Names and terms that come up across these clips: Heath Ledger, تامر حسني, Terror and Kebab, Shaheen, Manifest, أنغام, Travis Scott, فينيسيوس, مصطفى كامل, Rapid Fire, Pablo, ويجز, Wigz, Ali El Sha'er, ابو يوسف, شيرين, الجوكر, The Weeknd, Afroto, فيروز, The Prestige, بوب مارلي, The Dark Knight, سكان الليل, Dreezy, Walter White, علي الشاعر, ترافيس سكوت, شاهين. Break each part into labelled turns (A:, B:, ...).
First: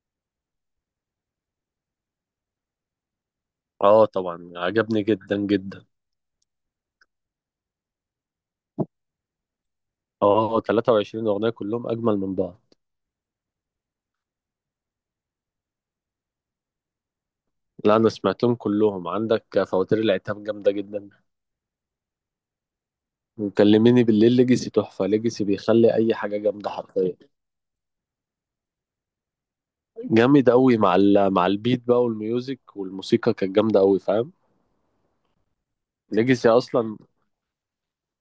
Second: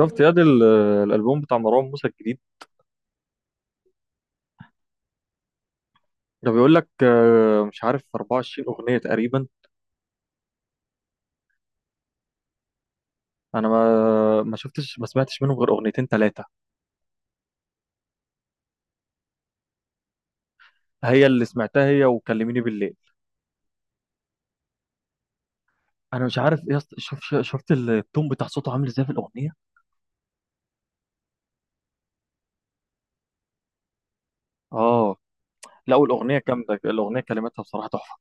A: شفت ياد الالبوم بتاع مروان موسى الجديد.
B: اه طبعا عجبني جدا جدا.
A: ده بيقول لك مش عارف 24 اغنيه تقريبا.
B: اه 23 اغنيه كلهم اجمل من بعض.
A: انا ما شفتش ما سمعتش منهم غير اغنيتين ثلاثه.
B: لا انا سمعتهم كلهم، عندك فواتير العتاب جامده جدا
A: هي اللي سمعتها هي وكلميني بالليل.
B: وكلميني بالليل. ليجاسي تحفه، ليجاسي بيخلي اي
A: انا
B: حاجه
A: مش عارف
B: جامده
A: يا اسطى،
B: حرفيا.
A: شفت التون بتاع صوته عامل ازاي في الاغنيه؟
B: جامد قوي مع ال... مع البيت بقى والميوزك، والموسيقى كانت جامده قوي، فاهم.
A: اه، لا والاغنيه
B: ليجاسي
A: جامده،
B: اصلا،
A: الاغنيه كلماتها بصراحه تحفه.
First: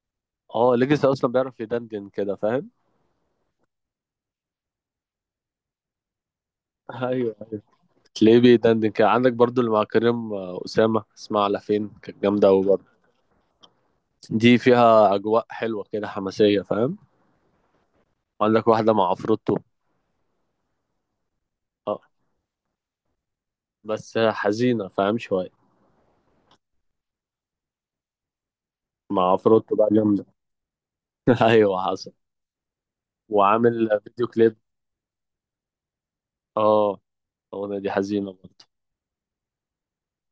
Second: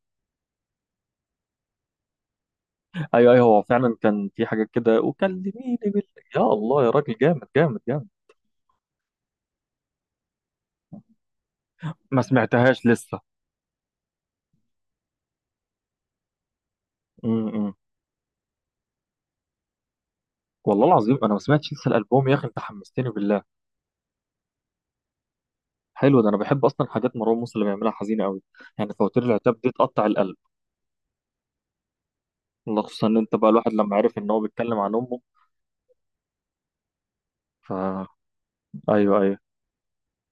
B: اه ليجاسي اصلا بيعرف يدندن كده، فاهم.
A: ايوه ايوه، هو فعلا كان في حاجات كده وكلميني بالليل. يا الله يا راجل،
B: ايوه،
A: جامد جامد جامد.
B: تلاقيه بيدندن كده، عندك برضو اللي مع كريم اسامه، اسمها على فين،
A: ما
B: كانت جامده قوي
A: سمعتهاش
B: برضه.
A: لسه.
B: دي فيها اجواء حلوه كده حماسيه، فاهم.
A: م -م.
B: وقال لك واحدة مع عفروتو.
A: والله العظيم انا ما سمعتش لسه
B: اه
A: الالبوم يا اخي، انت حمستني بالله.
B: بس حزينة فاهم شوية.
A: حلو، ده انا بحب اصلا حاجات مروان موسى اللي بيعملها حزينه قوي. يعني فواتير
B: مع
A: العتاب دي
B: عفروتو بقى
A: تقطع
B: جامدة.
A: القلب.
B: ايوه حصل.
A: والله خصوصا ان انت بقى الواحد لما
B: وعامل
A: عرف
B: فيديو
A: ان هو
B: كليب.
A: بيتكلم عن امه.
B: اه
A: ف
B: الاغنية دي حزينة برضه،
A: ايوه ايوه.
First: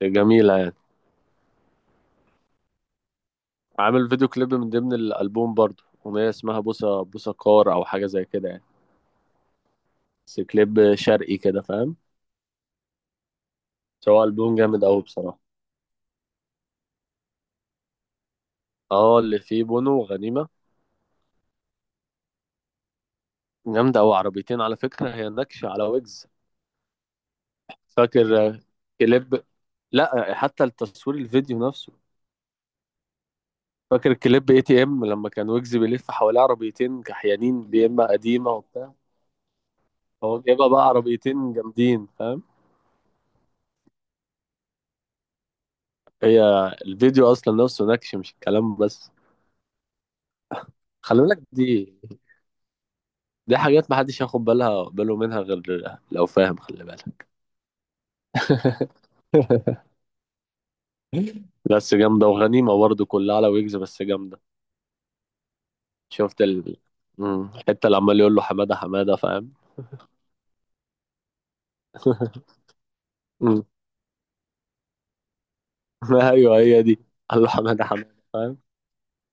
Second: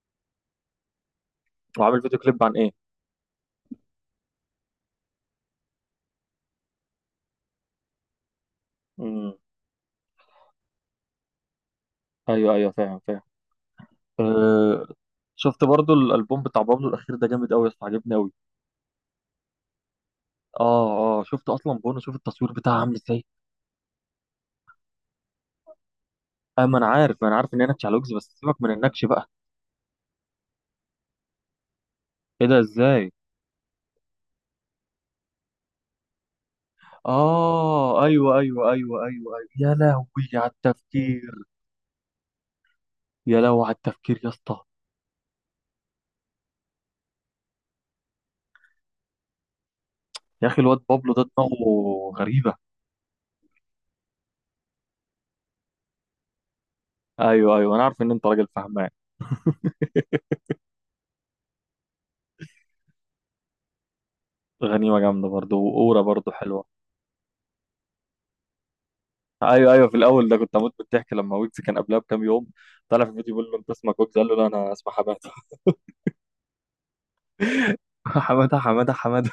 B: جميلة يعني.
A: وعامل فيديو كليب عن ايه؟
B: عامل فيديو كليب من ضمن الألبوم برضه، أغنية اسمها بوسة بوسة كار أو حاجة زي كده يعني.
A: امم
B: بس كليب شرقي كده، فاهم.
A: ايوه ايوه، فاهم فاهم.
B: سواء ألبوم جامد
A: أه.
B: أوي بصراحة.
A: شفت برضو الالبوم بتاع بابلو الاخير ده جامد قوي يا اسطى، عجبني قوي.
B: اه اللي فيه بونو وغنيمة.
A: اه اه، شفت اصلا بونو؟ شوف التصوير بتاعها عامل ازاي.
B: جامدة أوي، عربيتين على فكرة، هي نكشة على ويجز.
A: آه ما انا عارف، ما انا عارف ان هي نكش على وجز، بس
B: فاكر
A: سيبك من النكش بقى.
B: كليب، لا حتى التصوير الفيديو نفسه.
A: ايه ده؟ ازاي؟
B: فاكر الكليب اي تي ام لما كان ويجز بيلف حواليه عربيتين كحيانين
A: اه
B: بيما
A: ايوه
B: قديمه
A: ايوه
B: وبتاع.
A: ايوه ايوه ايوه يا لهوي.
B: هو
A: على
B: جايبها بقى
A: التفكير.
B: عربيتين جامدين، فاهم.
A: يا لهوي على التفكير يا اسطى.
B: هي الفيديو اصلا نفسه نكش، مش الكلام بس.
A: يا اخي الواد بابلو
B: خلي
A: ده
B: بالك
A: دماغه
B: دي،
A: غريبه.
B: دي حاجات محدش ياخد بالها باله منها غير لو فاهم، خلي بالك.
A: ايوه ايوه، انا عارف ان انت راجل فهمان.
B: بس جامده، وغنيمه برضه كلها على ويجز بس جامده.
A: غنيمه جامده برضه، واورا برضه
B: شفت
A: حلوه.
B: ال الحته اللي عمال يقول له حماده حماده، فاهم.
A: ايوه ايوه، في الاول ده كنت هموت من الضحك لما ويجز كان قبلها بكام يوم طلع في الفيديو بيقول له:
B: مم.
A: انت اسمك ويجز؟ قال له: لا انا اسمي حماده.
B: ايوه هي دي، قال له حماده حماده،
A: حماده
B: فاهم.
A: حماده حماده.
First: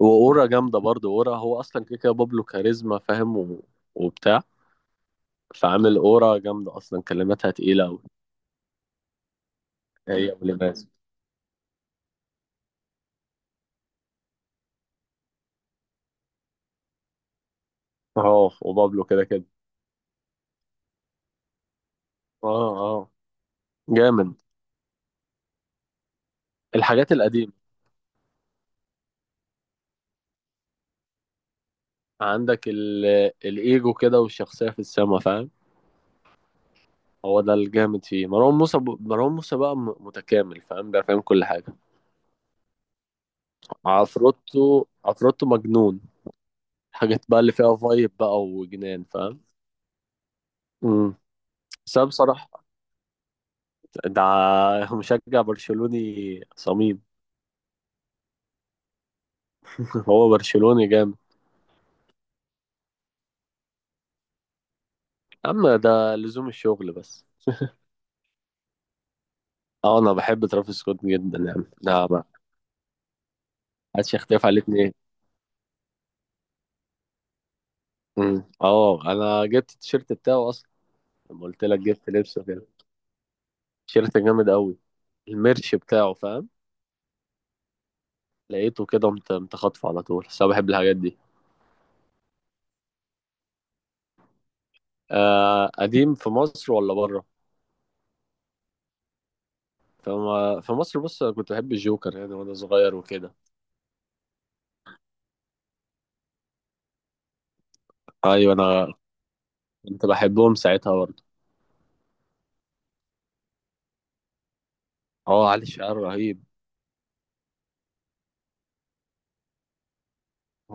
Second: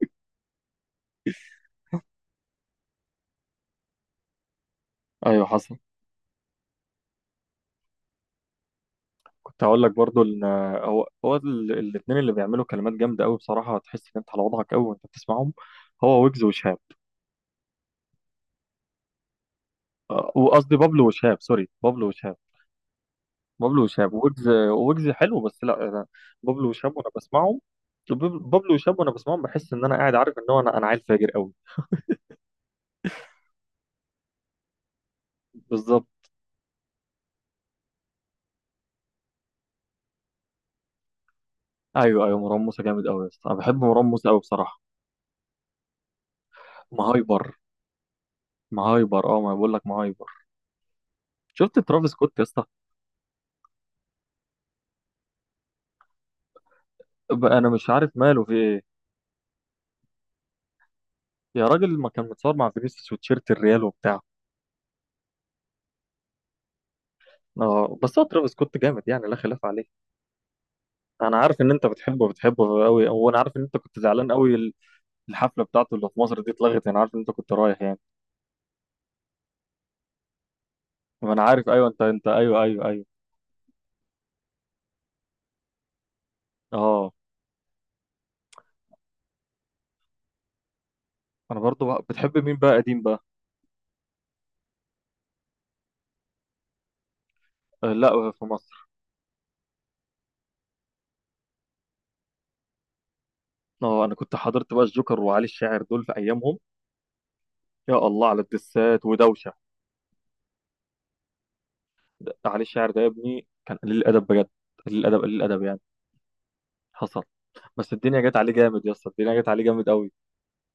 B: واورا جامده برضه، اورا هو اصلا كده كده بابلو كاريزما فاهم وبتاع.
A: ايوه حصل.
B: فعامل اورا جامده، اصلا كلماتها تقيله قوي.
A: كنت هقول لك برضه
B: هي
A: ان
B: ولباس.
A: هو الاثنين اللي بيعملوا كلمات جامده قوي بصراحه، تحس ان انت على وضعك قوي وانت بتسمعهم. هو ويجز وشهاب.
B: اه وبابلو كده كده.
A: وقصدي بابلو وشهاب، سوري، بابلو وشهاب.
B: اه اه
A: بابلو وشاب،
B: جامد.
A: ويجز ويجز حلو بس لا أنا بابلو وشاب، وانا
B: الحاجات القديمه.
A: بسمعهم بابلو وشاب، وانا بسمعهم بحس ان انا قاعد عارف ان هو انا عيل فاجر قوي.
B: عندك الايجو كده والشخصيه في السما، فاهم.
A: بالظبط.
B: هو ده الجامد فيه، مروان موسى ب... مروان موسى بقى متكامل، فاهم بقى، فاهم كل حاجه.
A: ايوه ايوه، مروان موسى جامد قوي يا اسطى، انا بحب مروان موسى قوي بصراحه.
B: عفروتو، عفروتو مجنون. الحاجات بقى اللي
A: مهايبر.
B: فيها فايب بقى وجنان،
A: مهايبر، اه
B: فاهم.
A: ما بقول لك مهايبر.
B: امم،
A: شفت
B: بس أنا
A: ترافيس سكوت يا
B: بصراحه
A: اسطى؟
B: ده مشجع برشلوني صميم.
A: بقى انا مش عارف ماله في ايه.
B: هو برشلوني جامد.
A: يا راجل ما كان متصور مع فينيسيوس وتيشيرت الريال وبتاع.
B: اما ده لزوم الشغل بس.
A: اه بس هو ترافيس سكوت جامد يعني، لا خلاف عليه.
B: اه انا بحب ترافيس سكوت
A: انا
B: جدا
A: عارف
B: يعني،
A: ان انت
B: لا ما
A: بتحبه بتحبه قوي، وانا عارف ان انت كنت
B: حدش
A: زعلان
B: يختلف عليه
A: قوي.
B: اتنين.
A: الحفله بتاعته اللي في مصر دي اتلغت، انا عارف ان انت كنت رايح يعني.
B: اه انا جبت التيشيرت بتاعه اصلا.
A: ما
B: لما
A: انا
B: قلت
A: عارف،
B: لك
A: ايوه انت
B: جبت
A: انت
B: لبسه
A: ايوه
B: كده،
A: ايوه ايوه.
B: تيشيرت جامد قوي، الميرش بتاعه، فاهم.
A: اه،
B: لقيته كده متخطف على طول، بس انا بحب الحاجات دي.
A: انا برضو بقى بتحب مين بقى قديم بقى؟
B: آه قديم في مصر ولا بره؟
A: آه لا، في مصر.
B: فما في مصر، بص انا كنت بحب الجوكر يعني وانا صغير وكده.
A: اه انا كنت حضرت بقى الجوكر وعلي الشاعر دول في ايامهم. يا الله على
B: ايوه انا
A: الدسات ودوشه.
B: كنت بحبهم ساعتها برضه.
A: علي الشاعر ده يا ابني كان قليل الادب بجد. قليل الادب قليل
B: هو
A: الادب
B: علي
A: يعني.
B: الشعر رهيب.
A: حصل. بس الدنيا جت عليه جامد يا اسطى، الدنيا جت عليه جامد قوي.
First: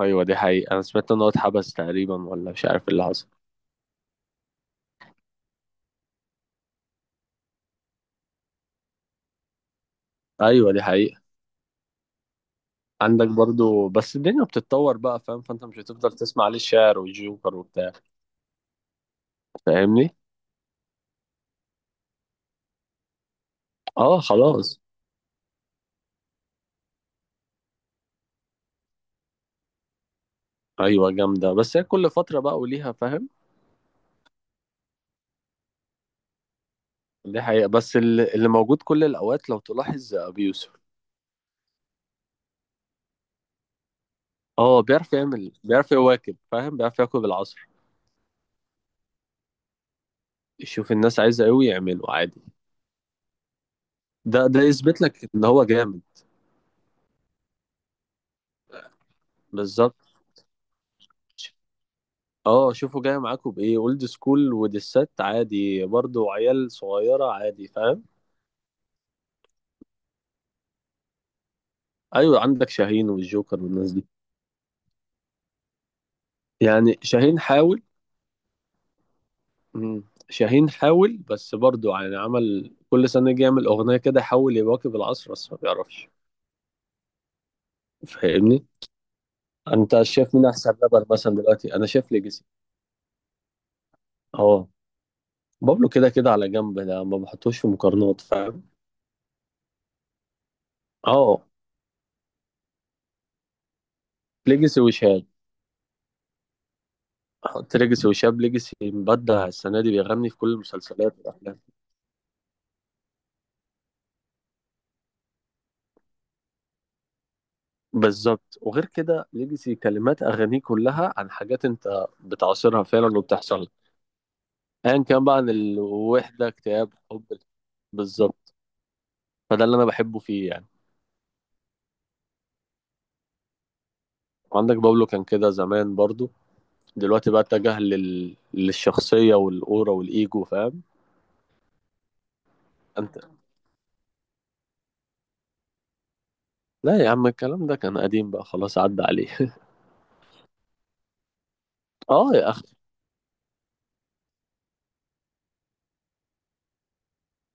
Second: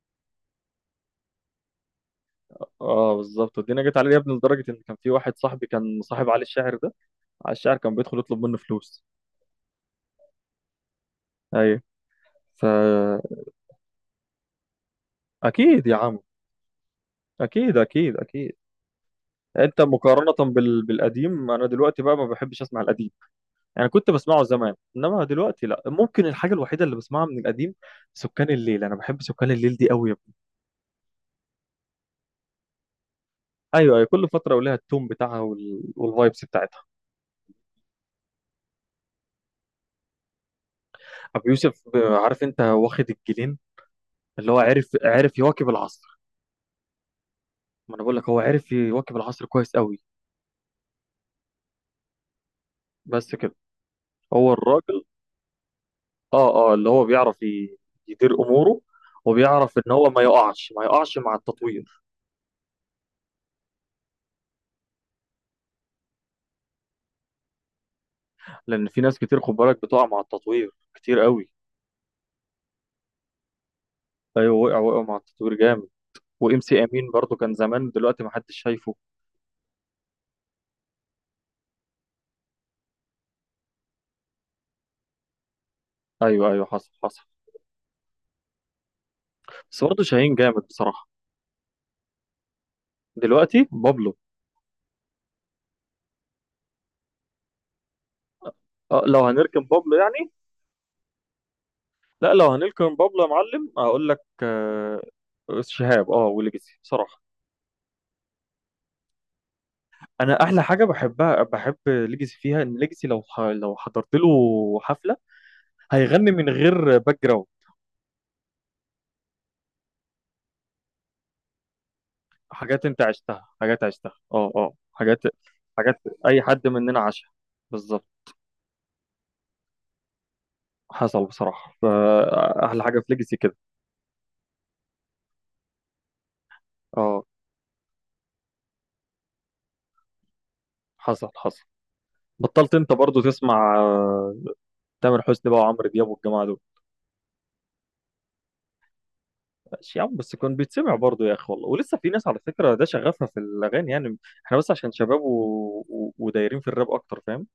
B: ايوه دي حقيقة، انا سمعت ان هو اتحبس تقريبا ولا مش عارف اللي
A: اه
B: حصل.
A: بالظبط، الدنيا جت عليه يا ابني لدرجه ان كان في واحد صاحبي كان صاحب علي الشاعر ده. علي الشاعر كان بيدخل يطلب منه فلوس.
B: ايوه دي حقيقة.
A: ايوه،
B: عندك
A: فاكيد.
B: برضو بس الدنيا بتتطور بقى فاهم، فانت مش
A: يا
B: هتفضل
A: عم
B: تسمع علي الشعر والجوكر
A: اكيد
B: وبتاع.
A: اكيد اكيد. انت
B: فاهمني.
A: مقارنة بال... بالقديم، انا دلوقتي بقى ما بحبش اسمع القديم. يعني كنت
B: اه
A: بسمعه زمان
B: خلاص.
A: انما دلوقتي لا. ممكن الحاجة الوحيدة اللي بسمعها من القديم سكان الليل، انا بحب سكان الليل دي قوي.
B: ايوه جامدة، بس هي كل فترة بقى وليها، فاهم.
A: ايوه ايوه، كل فترة ولها التون بتاعها وال... والفايبس بتاعتها.
B: دي حقيقة، بس اللي موجود كل الاوقات لو تلاحظ ابي يوسف.
A: ابو يوسف عارف انت واخد الجنين اللي هو
B: اه
A: عرف،
B: بيعرف
A: عرف
B: يعمل،
A: يواكب
B: بيعرف
A: العصر.
B: يواكب فاهم، بيعرف يواكب العصر.
A: ما انا بقول لك هو عرف يواكب العصر كويس قوي.
B: يشوف الناس عايزة ايه ويعمله عادي.
A: بس كده.
B: ده
A: هو
B: ده يثبت
A: الراجل.
B: لك ان هو جامد.
A: اه اه، اللي هو بيعرف يدير اموره، وبيعرف ان
B: بالظبط.
A: هو ما يقعش ما يقعش مع التطوير.
B: اه شوفوا جاي معاكم بايه، اولد سكول ودسات عادي برضو، عيال صغيره عادي، فاهم.
A: لان في ناس كتير خد بالك بتقع مع التطوير كتير قوي.
B: ايوه عندك شاهين والجوكر والناس دي.
A: ايوه، وقع وقع مع التطوير جامد. وام سي
B: يعني
A: امين برضو
B: شاهين
A: كان
B: حاول.
A: زمان، دلوقتي ما حدش شايفه.
B: مم. شاهين حاول بس برضو يعني، عمل كل سنه يجي يعمل اغنيه كده يحاول يواكب العصر بس ما بيعرفش.
A: ايوه ايوه، حصل حصل.
B: فاهمني.
A: بس
B: انت
A: برضو شاهين
B: شايف مين
A: جامد
B: احسن رابر
A: بصراحه.
B: مثلا دلوقتي؟ انا شايف ليجاسي.
A: دلوقتي بابلو.
B: اه بابلو كده كده على جنب، ده ما بحطوش في مقارنات، فاهم.
A: أه لو هنركن بابلو يعني.
B: اه
A: لا لو هنركن بابلو يا معلم هقول لك
B: ليجاسي وشهاب.
A: شهاب، اه، وليجاسي بصراحه.
B: احط ليجاسي وشهاب، ليجاسي مبدع السنه دي، بيغني في
A: انا
B: كل
A: احلى حاجه
B: المسلسلات
A: بحبها
B: والافلام.
A: بحب ليجاسي فيها ان ليجاسي لو لو حضرت له حفله هيغني من غير باك جراوند.
B: بالظبط، وغير كده ليجاسي كلمات اغانيه كلها عن حاجات انت بتعاصرها
A: حاجات انت
B: فعلا
A: عشتها،
B: وبتحصل لك،
A: حاجات عشتها اه اه،
B: ايا
A: حاجات،
B: كان بقى، عن
A: حاجات اي
B: الوحده،
A: حد
B: اكتئاب،
A: مننا
B: حب.
A: عاشها. بالظبط.
B: بالظبط. فده اللي انا بحبه فيه يعني.
A: حصل بصراحة، فأحلى حاجة في ليجاسي كده.
B: عندك بابلو كان كده زمان برضو،
A: اه.
B: دلوقتي بقى اتجه لل... للشخصيه والاورا والايجو، فاهم.
A: حصل حصل. بطلت انت
B: انت
A: برضو تسمع تامر حسني بقى وعمرو دياب والجماعة دول.
B: لا يا عم، الكلام ده كان قديم بقى خلاص، عدى عليه.
A: ماشي يا عم، بس كان بيتسمع برضو يا اخي والله، ولسه في ناس
B: اه
A: على
B: يا اخي،
A: فكرة ده شغفها في الأغاني يعني. احنا بس عشان شباب و... و... ودايرين في الراب أكتر، فاهم.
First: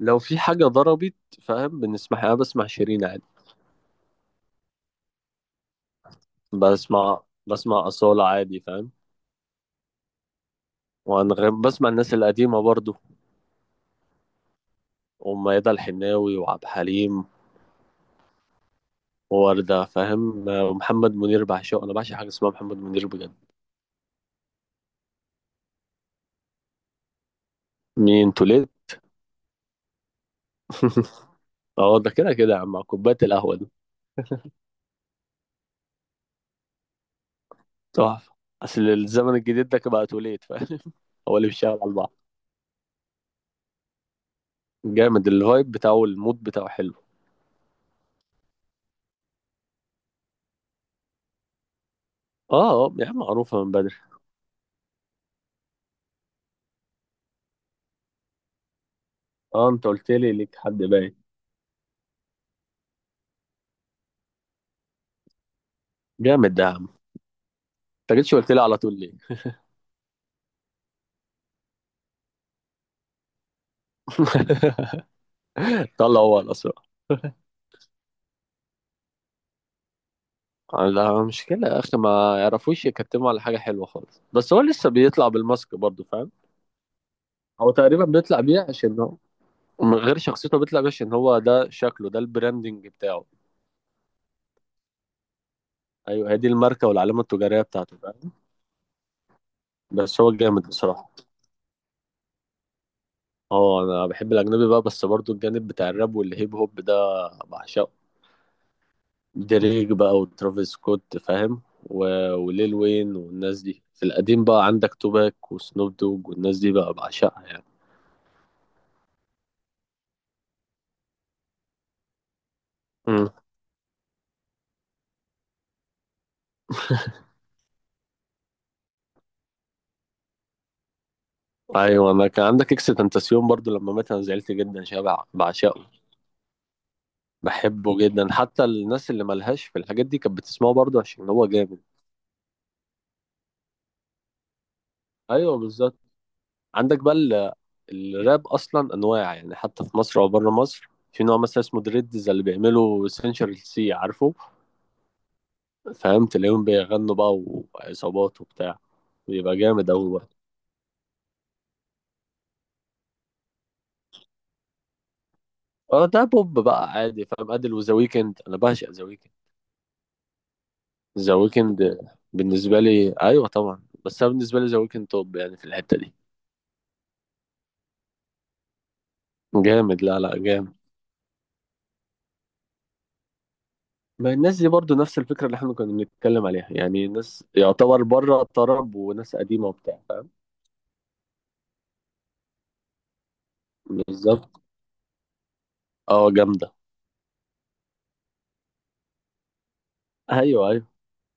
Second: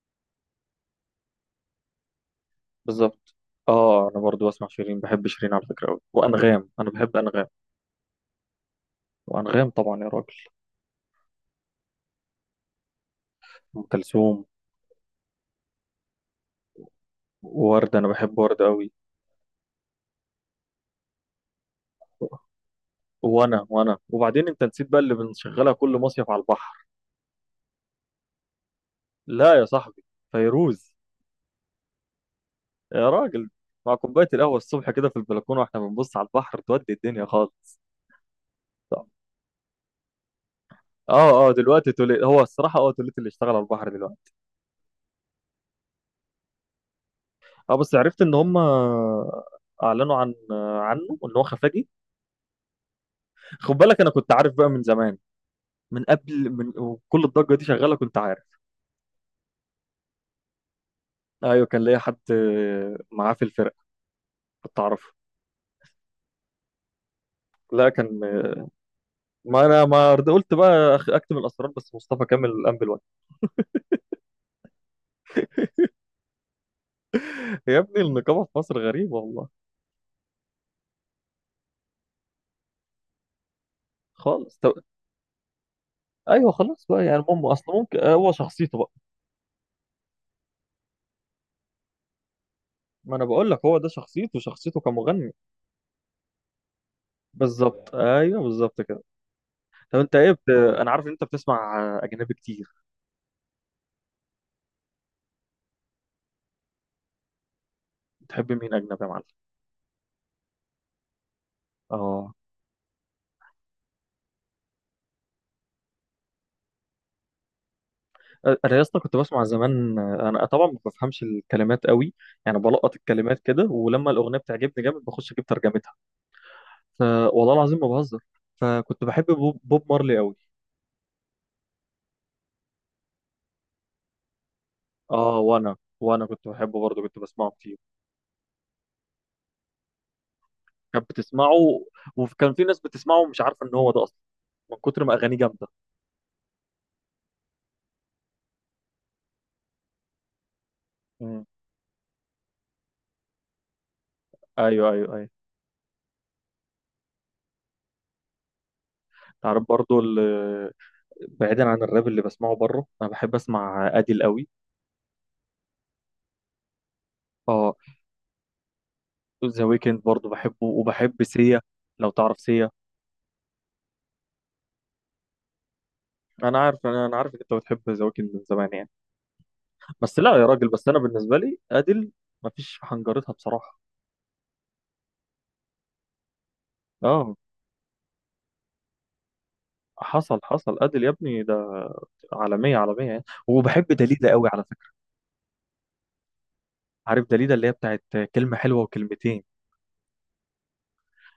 B: لو في حاجه ضربت فاهم بنسمعها، انا بسمع شيرين عادي.
A: بالظبط. اه انا برضو بسمع شيرين، بحب شيرين على فكرة أوي، وأنغام انا بحب
B: بسمع
A: أنغام.
B: بسمع اصاله عادي، فاهم.
A: وأنغام طبعا يا راجل.
B: وأنا بسمع الناس القديمة برضو،
A: أم كلثوم.
B: وميادة الحناوي وعبد الحليم
A: ورد، انا بحب ورد قوي.
B: ووردة، فاهم، ومحمد منير بعشقه، أنا بعشق حاجة اسمها محمد منير بجد.
A: وانا وبعدين انت نسيت بقى اللي بنشغلها كل مصيف على البحر.
B: مين توليد؟
A: لا يا صاحبي، فيروز.
B: اه ده كده كده يا عم مع
A: يا
B: كوباية
A: راجل،
B: القهوة دي،
A: مع كوبايه القهوه الصبح كده في البلكونه واحنا بنبص على البحر، تودي الدنيا خالص.
B: تحفة. أصل
A: طب.
B: الزمن الجديد ده بقى توليد، فاهم. هو
A: اه
B: اللي
A: اه
B: بيشتغل
A: دلوقتي
B: على بعض،
A: توليت، هو الصراحه اه توليت اللي اشتغل على البحر دلوقتي.
B: جامد الفايب بتاعه، المود بتاعه حلو.
A: اه بس عرفت ان هم اعلنوا عنه ان هو خفاجي.
B: اه اه يا عم معروفة من
A: خد
B: بدري.
A: بالك انا كنت عارف بقى من زمان، من قبل من وكل الضجه دي شغاله كنت عارف.
B: اه انت قلت لي ليك حد باين.
A: ايوه كان ليا حد معاه في الفرقه كنت اعرفه.
B: جامد ده يا عم،
A: لا
B: انت
A: كان،
B: جيتش قلت لي على طول ليه؟
A: ما انا ما رد- قلت بقى اكتم الاسرار، بس مصطفى كامل قام بالواجب.
B: طلع هو الأسرع.
A: يا ابني النقابه في مصر غريبه والله.
B: لا مشكلة يا أخي، ما يعرفوش يكتموا على حاجة حلوة خالص، بس
A: خالص،
B: هو
A: طب
B: لسه بيطلع بالماسك برضه، فاهم.
A: ايوه خلاص بقى يعني مم
B: هو
A: اصل ممكن
B: تقريبا
A: هو
B: بيطلع بيه
A: شخصيته بقى.
B: عشان هو، من غير شخصيته بيطلع بيه عشان هو ده شكله، ده البراندنج
A: ما انا
B: بتاعه.
A: بقول لك هو ده شخصيته، شخصيته كمغني.
B: أيوه هي دي الماركة والعلامة التجارية
A: بالظبط،
B: بتاعته، فاهم.
A: ايوه بالظبط كده. طب انت
B: بس
A: ايه
B: هو جامد
A: انا عارف ان
B: بصراحة.
A: انت بتسمع اجنبي كتير،
B: اه أنا بحب الأجنبي بقى، بس برضه الجانب بتاع الراب والهيب هوب ده بعشقه.
A: بتحب مين اجنبي يا معلم؟
B: دريك بقى وترافيس سكوت فاهم و...
A: اه
B: وليل وين والناس دي، في القديم بقى عندك توباك وسنوب دوج والناس دي بقى بعشقها يعني.
A: انا يا اسطى كنت بسمع زمان، انا طبعا ما بفهمش الكلمات قوي، يعني بلقط الكلمات كده ولما الاغنيه بتعجبني جامد بخش اجيب ترجمتها. ف... والله العظيم ما بهزر. فكنت بحب بوب مارلي قوي.
B: ايوه انا كان عندك اكس تنتاسيون برضو، لما مات انا زعلت جدا، شبع
A: اه وانا
B: بعشقه.
A: وانا كنت بحبه برضه، كنت بسمعه كتير.
B: بحبه جدا، حتى الناس اللي ملهاش في الحاجات دي كانت بتسمعه برضو
A: كانت
B: عشان هو جامد.
A: بتسمعه. وكان في ناس بتسمعه ومش عارفه ان هو ده اصلا، من كتر ما اغانيه
B: ايوه
A: جامده.
B: بالظبط. عندك بقى الراب اصلا انواع يعني، حتى في مصر او بره مصر في نوع
A: مم.
B: مثلا اسمه دريدز اللي بيعملوا سنشال سي، عارفه،
A: ايوه ايوه ايوه.
B: فاهم. تلاقيهم بيغنوا بقى، وعصابات وبتاع، بيبقى
A: تعرف
B: جامد
A: برضه
B: أوي بقى.
A: بعيدا عن الراب اللي بسمعه بره، انا بحب اسمع اديل قوي.
B: اه ده بوب بقى عادي، فاهم
A: اه
B: ادل وذا ويكند، انا بعشق ذا ويكند.
A: ذا ويكند برضه بحبه، وبحب
B: ذا
A: سيا،
B: ويكند
A: لو تعرف سيا.
B: بالنسبة لي أيوة طبعا، بس أنا بالنسبة لي ذا ويكند توب يعني في الحتة دي.
A: انا عارف، انا أنا عارف إن انت بتحب ذا ويكند من زمان يعني.
B: جامد،
A: بس
B: لا
A: لا
B: لا
A: يا راجل،
B: جامد.
A: بس انا بالنسبه لي اديل مفيش حنجرتها بصراحه.
B: ما الناس دي برضو نفس الفكرة اللي احنا كنا بنتكلم عليها يعني،
A: اه
B: ناس يعتبر بره الطرب وناس قديمة وبتاع، فاهم.
A: حصل حصل. أديل يا ابني ده عالمية عالمية يعني. وبحب دليدا قوي
B: بالظبط.
A: على فكرة.
B: اه جامدة.
A: عارف دليدا اللي هي بتاعت كلمة حلوة وكلمتين؟
B: أيوة أيوة.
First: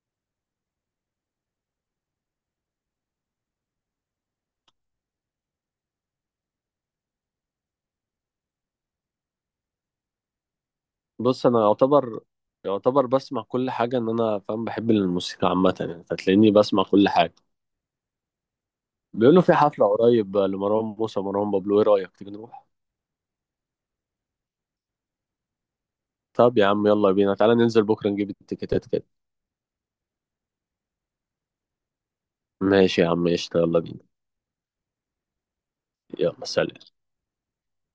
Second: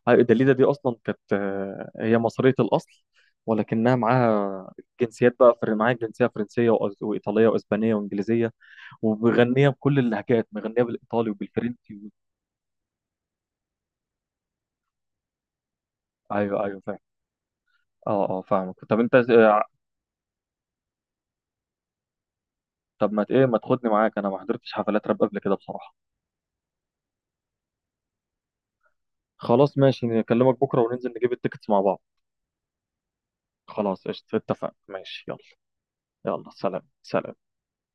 A: عارف دليدا دي أصلا كانت هي مصرية الأصل، ولكنها معاها جنسيات بقى معاها جنسية فرنسية وإيطالية وإسبانية وإنجليزية، ومغنية بكل اللهجات، مغنية بالإيطالي
B: بص أنا
A: وبالفرنسي و...
B: يعتبر، يعتبر بسمع كل حاجة، إن أنا فاهم بحب الموسيقى عامة يعني، فتلاقيني
A: أيوه أيوه
B: بسمع
A: فاهم.
B: كل حاجة.
A: أه أه فاهمك. طب أنت
B: بيقولوا في حفلة قريب لمروان موسى ومروان بابلو، إيه رأيك تيجي نروح؟
A: طب ما ت- إيه ما تاخدني معاك؟ أنا ما حضرتش حفلات راب قبل كده بصراحة.
B: طب يا عم يلا بينا، تعالى ننزل بكرة نجيب التيكيتات كده.
A: خلاص ماشي، نكلمك بكرة وننزل نجيب التيكتس مع بعض.
B: ماشي يا عم قشطة، يلا بينا.
A: خلاص قشطة، اتفقنا ماشي يلا.
B: يلا
A: يلا
B: سلام.
A: سلام. سلام.